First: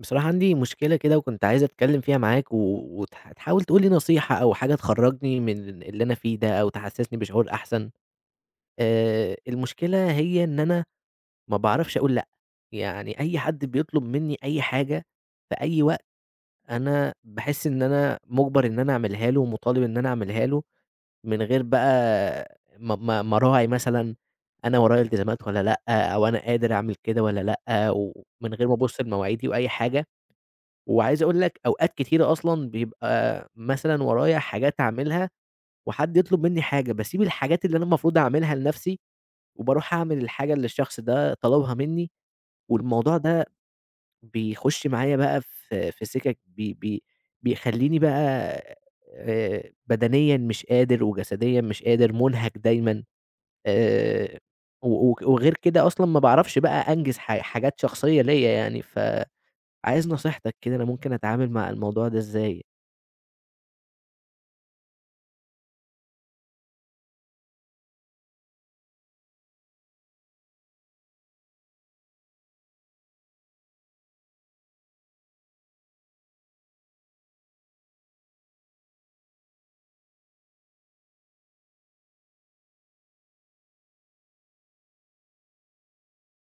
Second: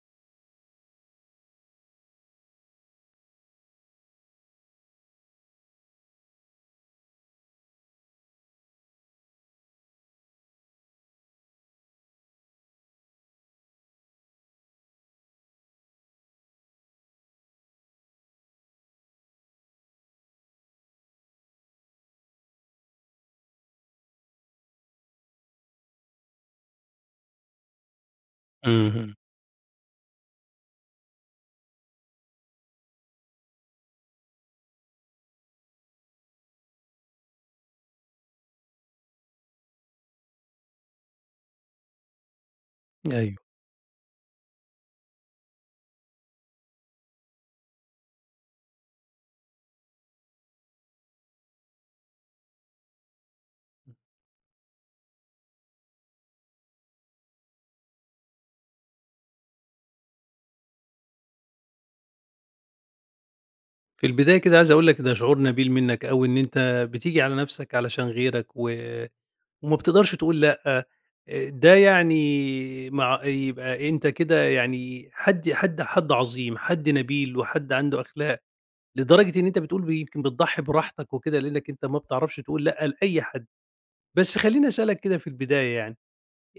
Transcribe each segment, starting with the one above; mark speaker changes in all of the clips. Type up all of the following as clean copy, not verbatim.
Speaker 1: بصراحة عندي مشكلة كده وكنت عايز أتكلم فيها معاك وتحاول تقول لي نصيحة أو حاجة تخرجني من اللي أنا فيه ده أو تحسسني بشعور أحسن. المشكلة هي إن أنا ما بعرفش أقول لأ. يعني أي حد بيطلب مني أي حاجة في أي وقت أنا بحس إن أنا مجبر إن أنا أعملها له ومطالب إن أنا أعملها له من غير بقى ما راعي مثلا أنا ورايا التزامات ولا لأ أو أنا قادر أعمل كده ولا لأ ومن غير ما أبص
Speaker 2: اهم.
Speaker 1: لمواعيدي وأي حاجة. وعايز أقول لك أوقات كتيرة أصلًا بيبقى مثلًا ورايا حاجات أعملها، وحد يطلب منّي حاجة، باسيب الحاجات اللي أنا المفروض أعملها لنفسي، وباروح أعمل الحاجة اللي الشخص ده طلبها منّي، والموضوع
Speaker 2: أيوه.
Speaker 1: ده بيخش معايا بقى في سكك بي بي بيخلّيني بقى، بدنيًا مش قادر، وجسديًا مش قادر، مُنهَك دايمًا، آآ، و وك وغير كده أصلًا ما باعرفش بقى أنجز حاجات شخصية ليّا يعني، فعايز نصيحتك كده أنا ممكن أتعامل مع الموضوع ده إزاي؟
Speaker 2: في البداية كده عايز أقول لك ده شعور نبيل منّك أوي إن أنت بتيجي على نَفْسك علشان غيرك وما بتقدرش تقول لأ، ده يعني يبقى أنت كده يعني حد عظيم، حد نبيل وحد عنده أخلاق، لدرجة إن أنت بتقول يمكن بتضحّي براحتك وكده لإنّك أنت ما بتعرفش تقول لأ لأي حد. بس خلّيني أسألك كده في البداية يعني،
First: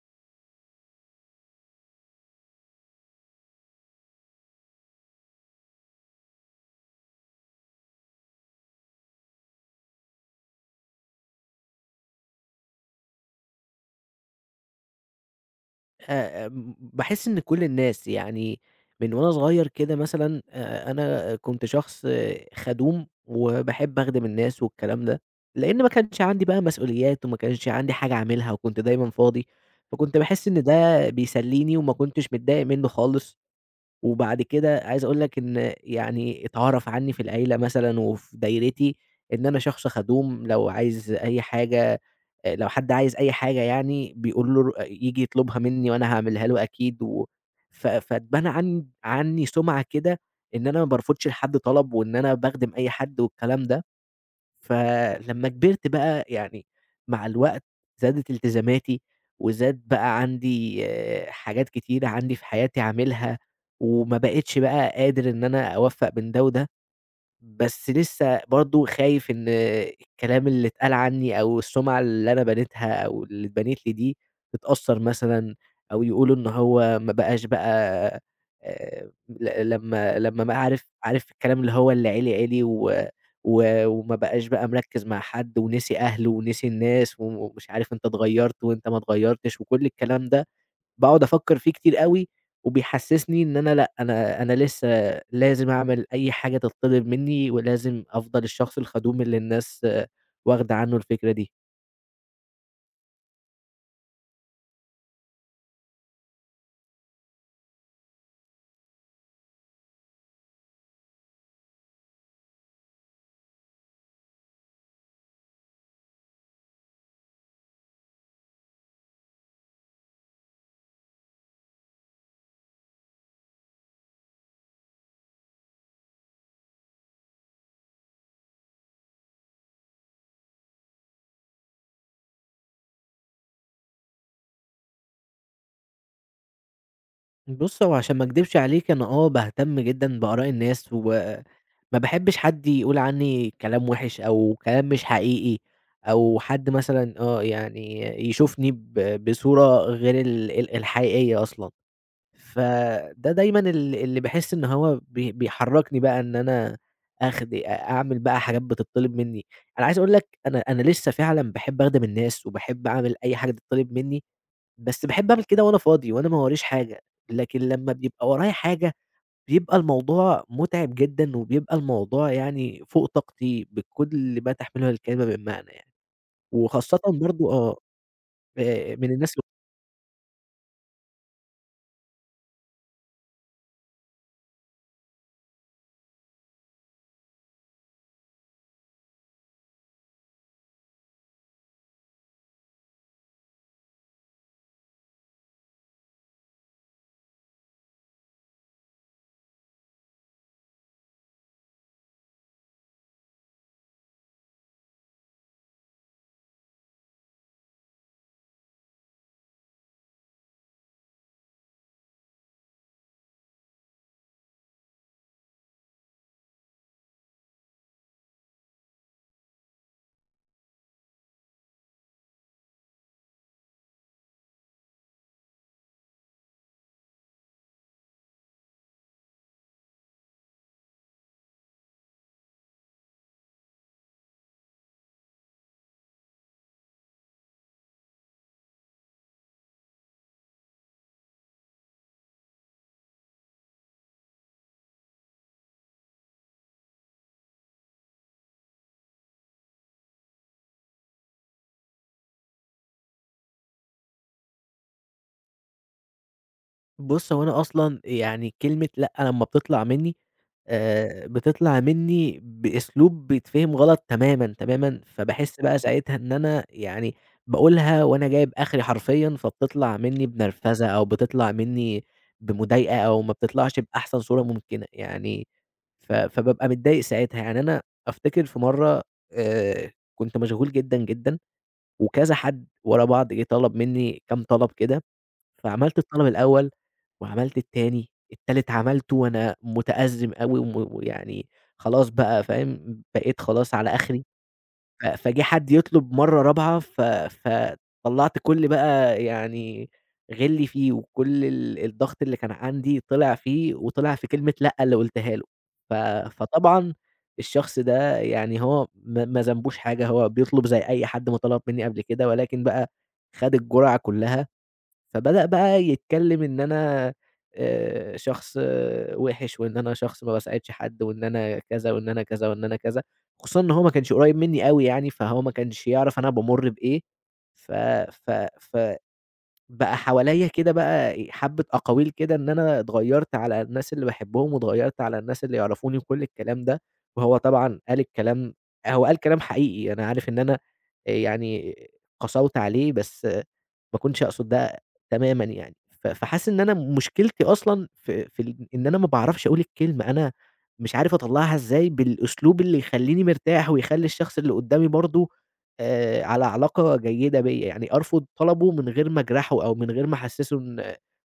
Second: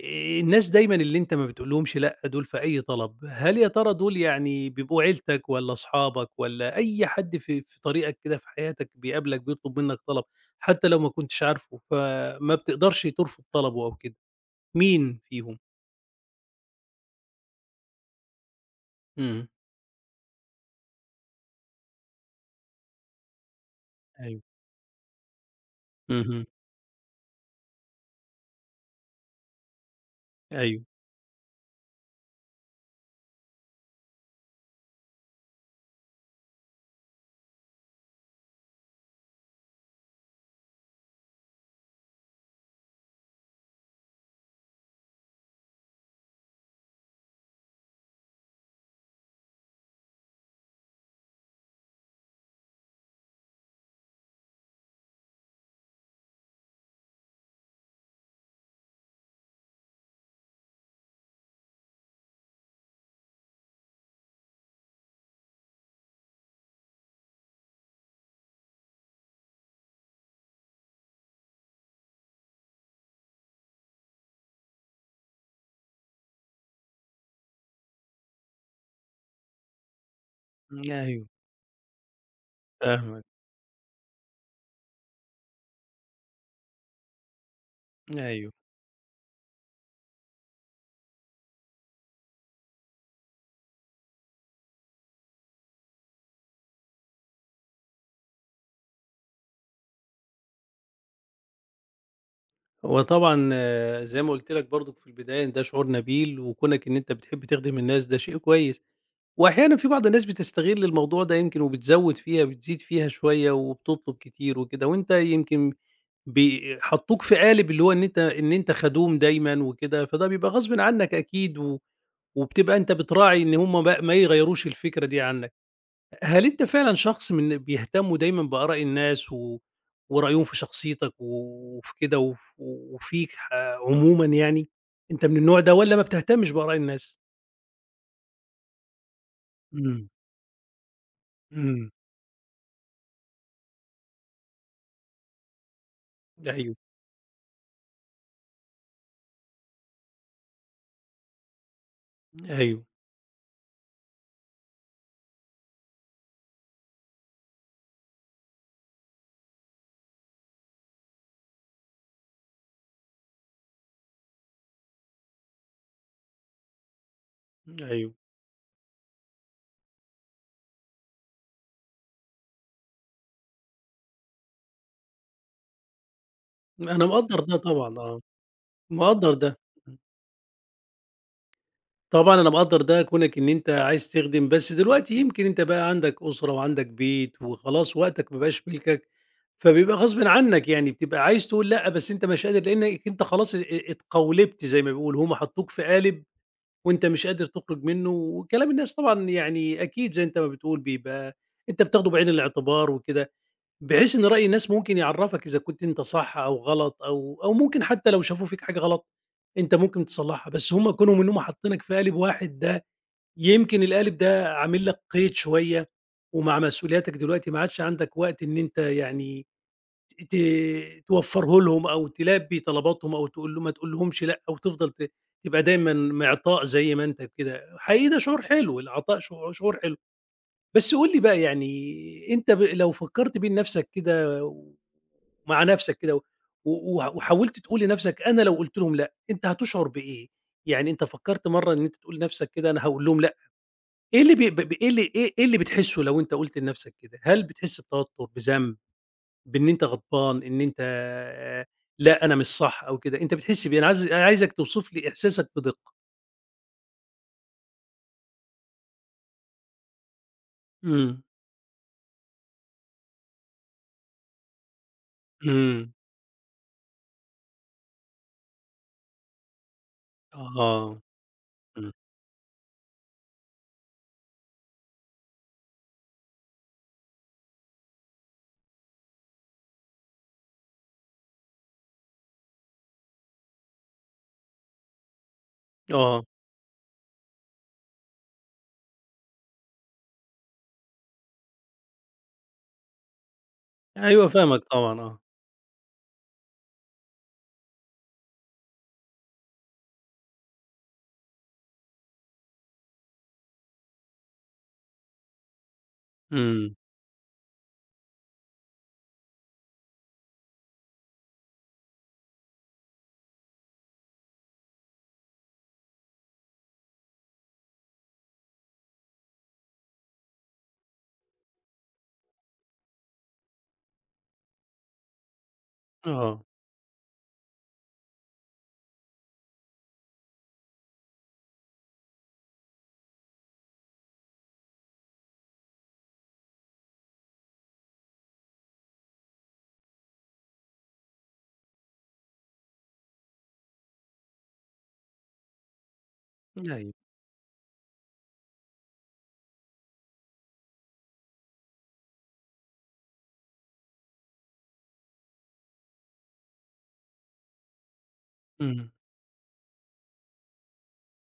Speaker 2: الناس دايمًا اللي أنت ما بتقولهمش لأ دول في أي طلب، هل يا ترى دول يعني بيبقوا عيلتك والّا أصحابك والّا أي حد في طريقك كده في حياتك بيقابلك بيطلب منك طلب، حتى لو ما كنتش عارفه فما بتقدرش ترفض طلبه أو كده، مين فيهم؟
Speaker 1: آمم، باحس إن كل الناس يعني من وأنا
Speaker 2: إمم.
Speaker 1: صغير كده مثلًا، أنا كنت شخص خدوم وباحب أخدم
Speaker 2: أيوه.
Speaker 1: الناس والكلام ده، لإن ما كانش
Speaker 2: اهم.
Speaker 1: عندي بقى مسؤوليات وما كانش عندي حاجة أعملها وكنت دايمًا فاضي، فكنت باحس إن
Speaker 2: أيوه.
Speaker 1: ده بيسليني وما كنتش متضايق منه خالص. وبعد كده عايز أقول لك إن يعني اتعرف عني في العيلة مثلًا وفي دايرتي إن أنا شخص خدوم، لو حد عايز أي حاجة يعني بيقول له ييجي يطلبها منّي وأنا هاعملها له أكيد و ف فاتبنى عني سُمعة كده إن أنا ما بارفضش لحد طلب وإن أنا باخدم أي حد والكلام ده. فلمّا كبرت بقى يعني مع الوقت زادت التزاماتي، وزاد بقى عندي، حاجات كتيرة عندي في حياتي عاملها، وما بقيتش بقى قادر إن أنا أوفّق بين ده وده. بس لسه برضه خايف إن الكلام اللي اتقال عني أو السُمعة اللي أنا بنيتها أو اللي اتبنِت لي دي تتأثّر مثلًا أو يقولوا إن هو ما بقاش بقى، ل لمّا لمّا بقى عارف
Speaker 2: أيوه.
Speaker 1: عارف الكلام اللي هو اللي عِلي و
Speaker 2: فاهمك.
Speaker 1: و وما بقاش بقى مركِّز مع حد ونسي أهله ونسي الناس ومش عارف أنت
Speaker 2: أيوه.
Speaker 1: اتغيّرت وأنت ما اتغيّرتش وكل الكلام ده. باقعد أفكّر فيه كتير أوي، وبيحسّسني إن أنا لأ، أنا لسه لازم أعمل أي حاجة تتطلب منّي، ولازم أفضل الشخص الخدوم اللي الناس، واخدة عنّه الفكرة دي.
Speaker 2: هو طبعًا آه، زي ما قُلت لك برضك في البداية إن ده شعور نبيل وكونك إن أنت بتحب تخدم الناس ده شيء كويس. وأحيانًا في بعض الناس بتستغل الموضوع ده يمكن وبتزوّد فيها، بتزيد فيها شوية وبتطلب كتير وكده، وأنت يمكن ب حطّوك في قالب اللي هو إن أنت خدوم دايمًا وكده، فده بيبقى غصبٍ عنّك أكيد وبتبقى أنت بتراعي إن هم ما يغيّروش الفكرة دي عنّك. هل أنت فعلًا شخص من بيهتمّوا دايمًا بآراء الناس ورأيهم في شخصيتك وفي كده وفيك عمومًا يعني؟ أنت من النوع ده والّا ما بتهتمّش بآراء الناس؟
Speaker 1: بُص، هو عشان ما أكدبش عليك أنا، باهتم
Speaker 2: إمم،
Speaker 1: جدًا بآراء الناس، وما
Speaker 2: إمم،
Speaker 1: باحبّش حد يقول عنّي كلام وِحِش أو كلام مش حقيقي، أو حد
Speaker 2: أيوه،
Speaker 1: مثلًا، يعني يشوفني بصورة غير ال ال الحقيقية أصلًا.
Speaker 2: أيوه.
Speaker 1: فده دايمًا اللي باحس إن هو بيحرّكني بقى إن أنا آخد أ أعمل بقى حاجات بتطّلب منّي. أنا عايز أقول لك أنا لسه فعلًا باحب أخدم الناس وباحب أعمل أي حاجة تتطلب منّي، بس باحب أعمل كده وأنا فاضي وأنا ما وراييش حاجة، لكن لمّا
Speaker 2: أيوه.
Speaker 1: بيبقى ورايا حاجة بيبقى الموضوع مُتعب جدًا وبيبقى الموضوع يعني فوق طاقتي بكل ما تحمله الكلمة من معنى يعني، وخاصةً
Speaker 2: أنا مقدّر
Speaker 1: برضه،
Speaker 2: ده طبعًا آه.
Speaker 1: من الناس.
Speaker 2: مقدّر ده. طبعًا أنا مقدّر ده كونك إن أنت عايز تخدم، بس دلوقتي يمكن أنت بقى عندك أسرة وعندك بيت وخلاص وقتك ما بقاش ملكك، فبيبقى غصبٍ عنّك، يعني بتبقى عايز تقول لأ، بس أنت مش قادر لإنّك أنت خلاص اتقولبت زي ما بيقولوا، هم حطّوك في قالب وأنت مش قادر تخرج منّه وكلام الناس طبعًا يعني أكيد زي أنت ما بتقول بيبقى أنت بتاخده بعين الاعتبار وكده. بحيث إن رأي الناس ممكن يعرّفك إذا كنت أنت صح أو غلط أو ممكن حتى لو شافوا فيك حاجة غلط، أنت ممكن تصلّحها، بس هم كونهم إن هم حاطّينك في قالب واحد ده يمكن القالب ده عامل لك قيد شوية، ومع مسؤولياتك دلوقتي ما عادش عندك وقت إن أنت يعني ت توفّره لهم أو تلبّي طلباتهم أو تقول له ما تقولهمش لأ أو تفضل تبقى دايمًا معطاء زي ما أنت كده، حقيقي ده شعور حلو، العطاء شعور حلو. بس قُل لي بقى يعني أنت لو فكّرت بين نَفْسك كده ومع نَفْسك كده و و وحاولت تقول لنَفْسك أنا لو قُلت لهم لأ، أنت هتشعر بإيه؟ يعني أنت فكّرت مرّة إن أنت تقول لنَفْسك كده أنا هاقول لهم لأ، إيه اللي ب ب ب إيه اللي بتحسّه لو أنت قُلت لنَفْسك كده؟ هل بتحس بتوتر، بذنب، بإن أنت غضبان، إن أنت آه، لأ، أنا مش صح أو كده، أنت بتحس بإيه؟ أنا عايزك توصف لي إحساسك بدقة.
Speaker 1: بُص، هو أنا أصلًا يعني كلمة لأ لمّا بتطلع منّي،
Speaker 2: إمم،
Speaker 1: بتطلع منّي بأسلوب بيتفهم غلط تمامًا، تمامًا، فباحس بقى
Speaker 2: إمم،
Speaker 1: ساعتها إن أنا يعني باقولها وأنا جايب آخري حرفيًا، فبتطلع منّي بنرفزة
Speaker 2: آه،
Speaker 1: أو بتطلع
Speaker 2: إمم،
Speaker 1: منّي بمضايقة أو ما بتطلعش بأحسن صورة ممكنة يعني، فبابقى متضايق ساعتها. يعني أنا أفتكر في مرّة، كنت مشغول جدًا، جدًا، وكذا حد ورا بعض جه طلب منّي كام طلب كده فعملت
Speaker 2: آه،
Speaker 1: الطلب الأول، وعملت التاني، التالت عملته وأنا متأزم أوي ويعني خلاص بقى فاهم، بقيت خلاص على آخري،
Speaker 2: أيوه فاهمك طبعًا،
Speaker 1: ف
Speaker 2: آه،
Speaker 1: فجه حد يطلب مرّة رابعة فطلّعت كل بقى يعني غِلّي فيه، وكل الضغط اللي كان عندي طلع فيه، وطلع في كلمة لأ اللي قُلتها له، ف
Speaker 2: إمم.
Speaker 1: فطبعًا الشخص ده يعني هو ما ذنبوش حاجة، هو بيطلب زي أي حد ما طلب منّي قبل كده، ولكن بقى خَد الجُرعة كلّها فبدأ بقى يتكلم إن أنا، شخص وِحِش، وإن أنا شخص ما باساعدش حد، وإن أنا كذا، وإن أنا كذا، وإن أنا كذا، خصوصًا إن هو ما كانش قريب مني أوي يعني، فهو ما كانش يعرف أنا
Speaker 2: آه،
Speaker 1: بامُر بإيه، ف ف ف بقى حواليّا كده بقى إيه، حبّة أقاويل كده إن أنا اتغيّرت على الناس اللي باحبهم، واتغيّرت على الناس اللي يعرفوني وكل الكلام ده، وهو طبعًا قال الكلام، هو قال كلام حقيقي، أنا عارف إن أنا، يعني قسوت عليه، بس ما كنتش أقصد ده تمامًا يعني. فحاسس إن أنا
Speaker 2: أيوه،
Speaker 1: مشكلتي أصلًا في إن أنا ما باعرفش أقول الكلمة، أنا مش عارف أطلّعها إزاي بالأسلوب اللي يخلّيني مرتاح، ويخلّي الشخص اللي قدّامي برضه، على علاقة جيدة بيّا، يعني أرفض طلبه
Speaker 2: إمم،
Speaker 1: من غير ما أجرحه أو من غير ما أحسسه إن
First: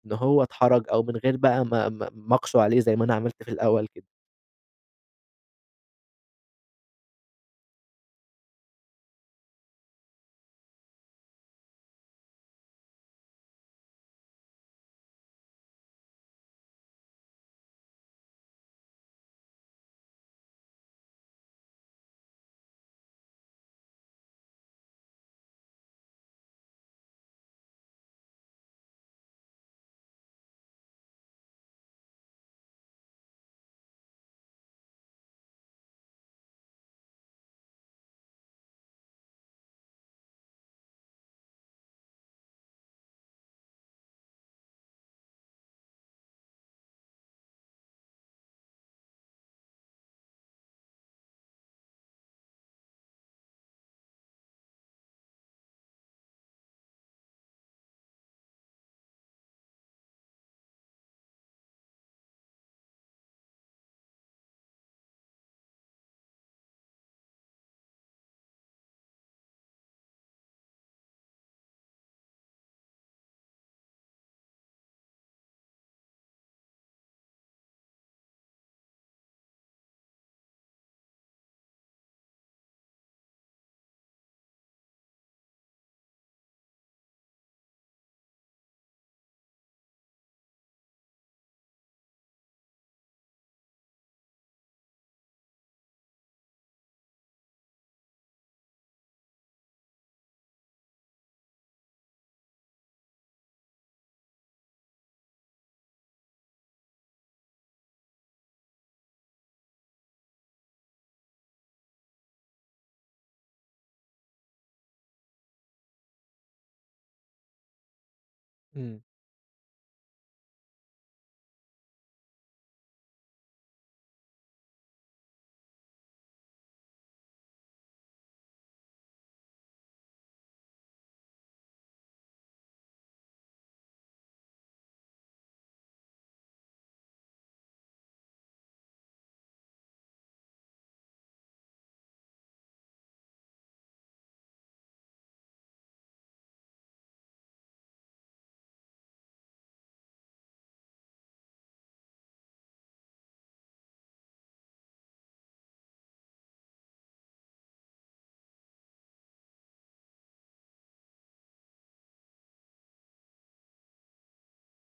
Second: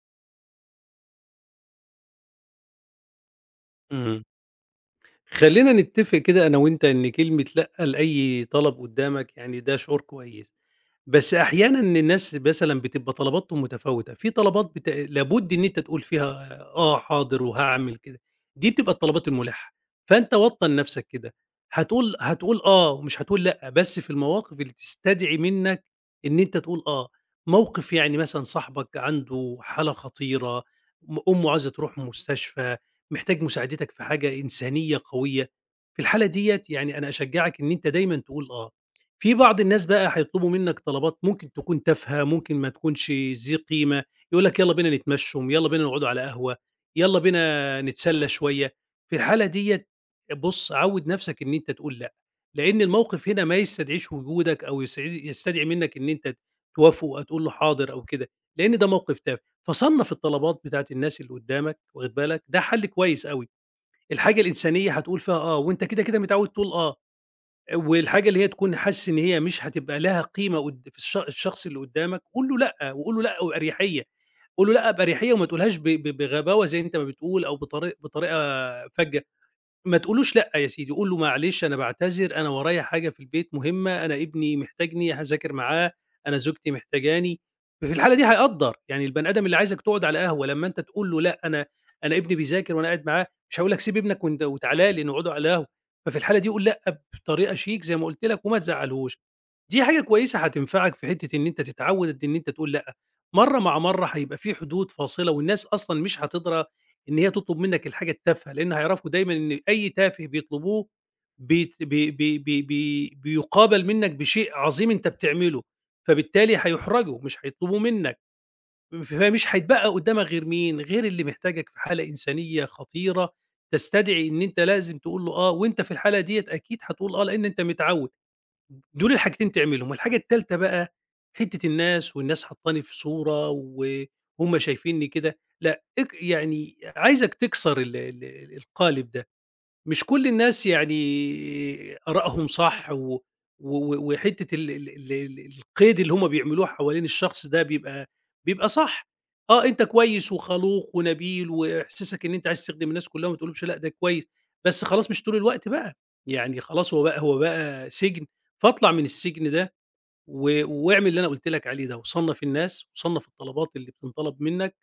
Speaker 1: إن هو اتحرج أو من غير بقى ما أقسو عليه زي ما أنا عملت في الأول كده.
Speaker 2: إمم. خلّينا نتّفق كده أنا وأنت إن كلمة لأ لأي طلب قدّامك يعني ده شعور كويس. بس أحيانًا الناس مثلًا بتبقى طلباتهم متفاوتة، في طلبات لابد إن أنت تقول فيها آه، حاضر وهاعمل كده، دي بتبقى الطلبات الملحة، فأنت وطّن نفْسك كده، هتقول آه ومش هتقول لأ، بس في المواقف اللي تستدعي منك إن أنت تقول آه، موقف يعني مثلًا صاحبك عنده حالة خطيرة، أمه عايزة تروح مستشفى، محتاج مساعدتك في حاجة إنسانية قوية، في الحالة ديّة يعني أنا أشجّعك إن أنت دايمًا تقول آه. في بعض الناس بقى هيطلبوا منك طلبات ممكن تكون تافهة، ممكن ما تكونش ذي قيمة، يقول لك يالّا بينا نتمشّوا، يالّا بينا نقعدوا على قهوة، يالّا بينا نتسلّى شوية، في الحالة ديّة بُص عوّد نَفْسك إن أنت تقول لأ، لإن الموقف هنا ما يستدعيش وجودك أو يستدعي منّك إن أنت توافقه أو تقول له حاضر أو كده، لإن ده موقف تافه، فصنّف الطلبات بتاعة الناس اللي قدّامك واخد بالك، ده حَل كويس أوي، الحاجة الإنسانية هتقول فيها آه، وأنت كده، كده متعوّد تقول آه. والحاجة اللي هي تكون حاسس إن هي مش هتبقى لها قيمة قد في الشخص اللي قدّامك، قُل له لأ، وقُل له لأ بأريحية، قُل له لأ بأريحية وما تقولهاش ب ب بغباوة زي أنت ما بتقول أو بطريقة فجة. ما تقولوش لأ يا سيدي، قُل له معلش أنا باعتذر، أنا ورايا حاجة في البيت مهمة، أنا ابني محتاجني هاذاكر معاه، أنا زوجتي محتاجاني، ففي الحالة دي هيقدّر، يعني البني آدم اللي عايزك تقعد على قهوة لمّا أنت تقول له لأ أنا ابني بيذاكر وأنا قاعد معاه، مش هيقول لك سيب ابنك وأنت وتعالَ لي نقعدوا على القهوة، ففي الحالة دي قُل لأ بطريقة شيك زي ما قُلت لك وما تزعّلهوش. دي حاجة كويسة هتنفعك في حتّة إن أنت تتعوّد إن أنت تقول لأ، مرّة مع مرّة هيبقى في حدود فاصلة والناس أصلًا مش هتدرى إن هي تطلب منّك الحاجة التافهة، لإن هيعرفوا دايمًا إن أي تافه بيطلبوه بيت بي بي بي بي بيُقابل منّك بشيء عظيم أنت بتعمله، فبالتالي هيُحرجوا مش هيطلبوه منّك،
Speaker 1: إمم،
Speaker 2: فمش هيتبقى قدّامك غير مين، غير اللي محتاجك في حالة إنسانية خطيرة تستدعي إن أنت لازم تقول له آه، وأنت في الحالة ديّة أكيد هتقول آه لإن أنت متعوّد. دول الحاجتين تعملهم، والحاجة التالتة بقى حتّة الناس والناس حاطّاني في صورة وهُم شايفينّي كده، لأ يعني عايزك تكسر ال ال القالب ده. مش كل الناس يعني آرائهم صح و و و وحتّة ال ال ال ال القيد اللي هم بيعملوه حوالين الشخص ده بيبقى صح. آه، أنت كويس وخلوق ونبيل وإحساسك إن أنت عايز تخدم الناس كلّها وما تقولهمش لأ، ده كويس، بس خلاص مش طول الوقت بقى، يعني خلاص هو بقى سجن، فاطلع من السجن ده واعمل اللي أنا قُلت لك عليه ده، وصنّف الناس وصنّف الطلبات اللي بتنطلب منّك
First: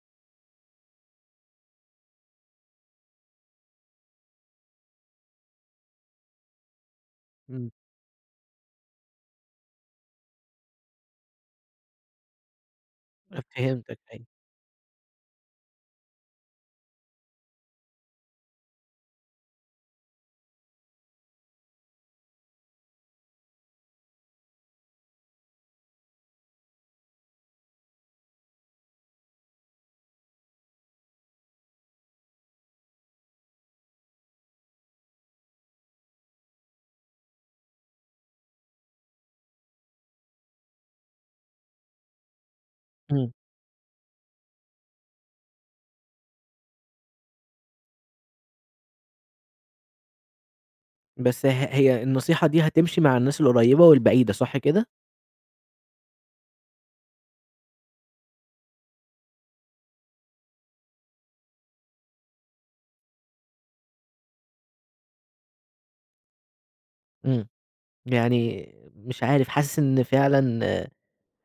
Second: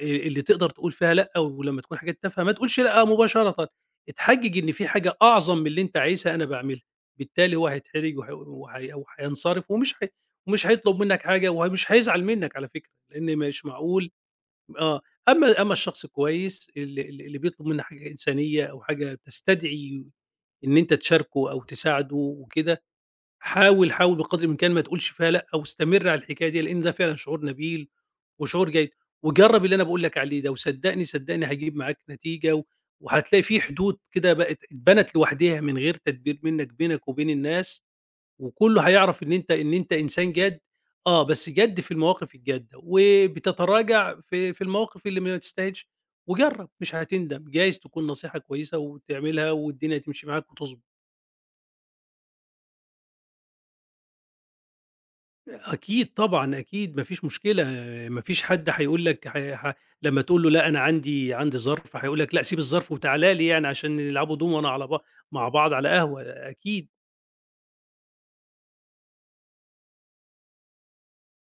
Speaker 2: اللي تقدر تقول فيها لأ، ولمّا تكون حاجات تافهة ما تقولش لأ مباشرةً، اتحجج إن في حاجة أعظم من اللي أنت عايزها أنا باعملها، بالتالي هو
Speaker 1: إمم.
Speaker 2: هيتحرج وهينصرف ومش هيطلب منك حاجة ومش هيزعل منك على فكرة، لإن مش
Speaker 1: فهمتك
Speaker 2: معقول
Speaker 1: أيوه،
Speaker 2: آه، أمّا الشخص الكويس ال ال اللي بيطلب منّه حاجة إنسانية أو حاجة تستدعي إن أنت تشاركه أو تساعده وكده، حاول، حاول بقدر الإمكان ما تقولش فيها لأ، واستمر على الحكاية ديّة، لإن ده فعلًا شعور نبيل وشعور جيد، وجرّب اللي أنا باقول لك عليه ده، وصدّقني، صدّقني هيجيب معاك نتيجة، وهتلاقي في حدود كده بقت اتبنت لوحدها من غير تدبير منك بينك وبين الناس، وكلّه هيعرف إن أنت إنسان جاد، آه، بس جاد في المواقف الجادة،
Speaker 1: إمم،
Speaker 2: وبتتراجع في المواقف اللي ما تستاهلش، وجرّب مش هتندم، جايز تكون نصيحة كويسة وتعملها والدنيا تمشي معاك وتضبط.
Speaker 1: بس هي النصيحة دي هتمشي مع الناس القريبة والبعيدة صح كده؟
Speaker 2: أكيد طبعًا، أكيد ما فيش مشكلة، ما فيش حد هيقول لك ح ح لمّا تقول له لأ أنا عندي ظرف، هيقول لك لأ سيب الظرف وتعالَ لي يعني عشان نلعبوا دومنا على مع بعض على قهوة، أكيد
Speaker 1: إمم، يعني مش عارف حاسس إن فعلًا،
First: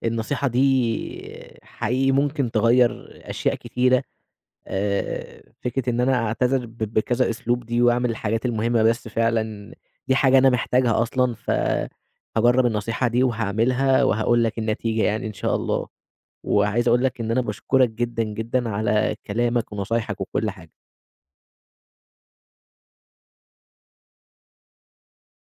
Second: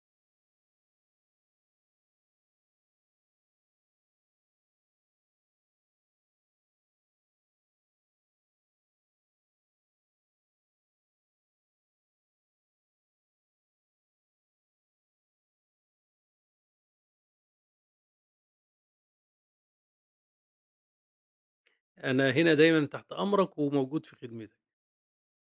Speaker 1: النصيحة دي حقيقي ممكن تغيّر أشياء كتيرة. فكرة إن أنا أعتذر بكذا أسلوب دي وأعمل الحاجات المهمة بس فعلًا، دي حاجة أنا محتاجها أصلًا، فهاجرّب النصيحة دي وهاعملها وهاقول لك النتيجة يعني إن شاء الله، وعايز أقول لك إن أنا باشكرك جدًا، جدًا على كلامك ونصايحك وكل حاجة.
Speaker 2: أنا هنا دايمًا تحت أمرك وموجود في خدمتك.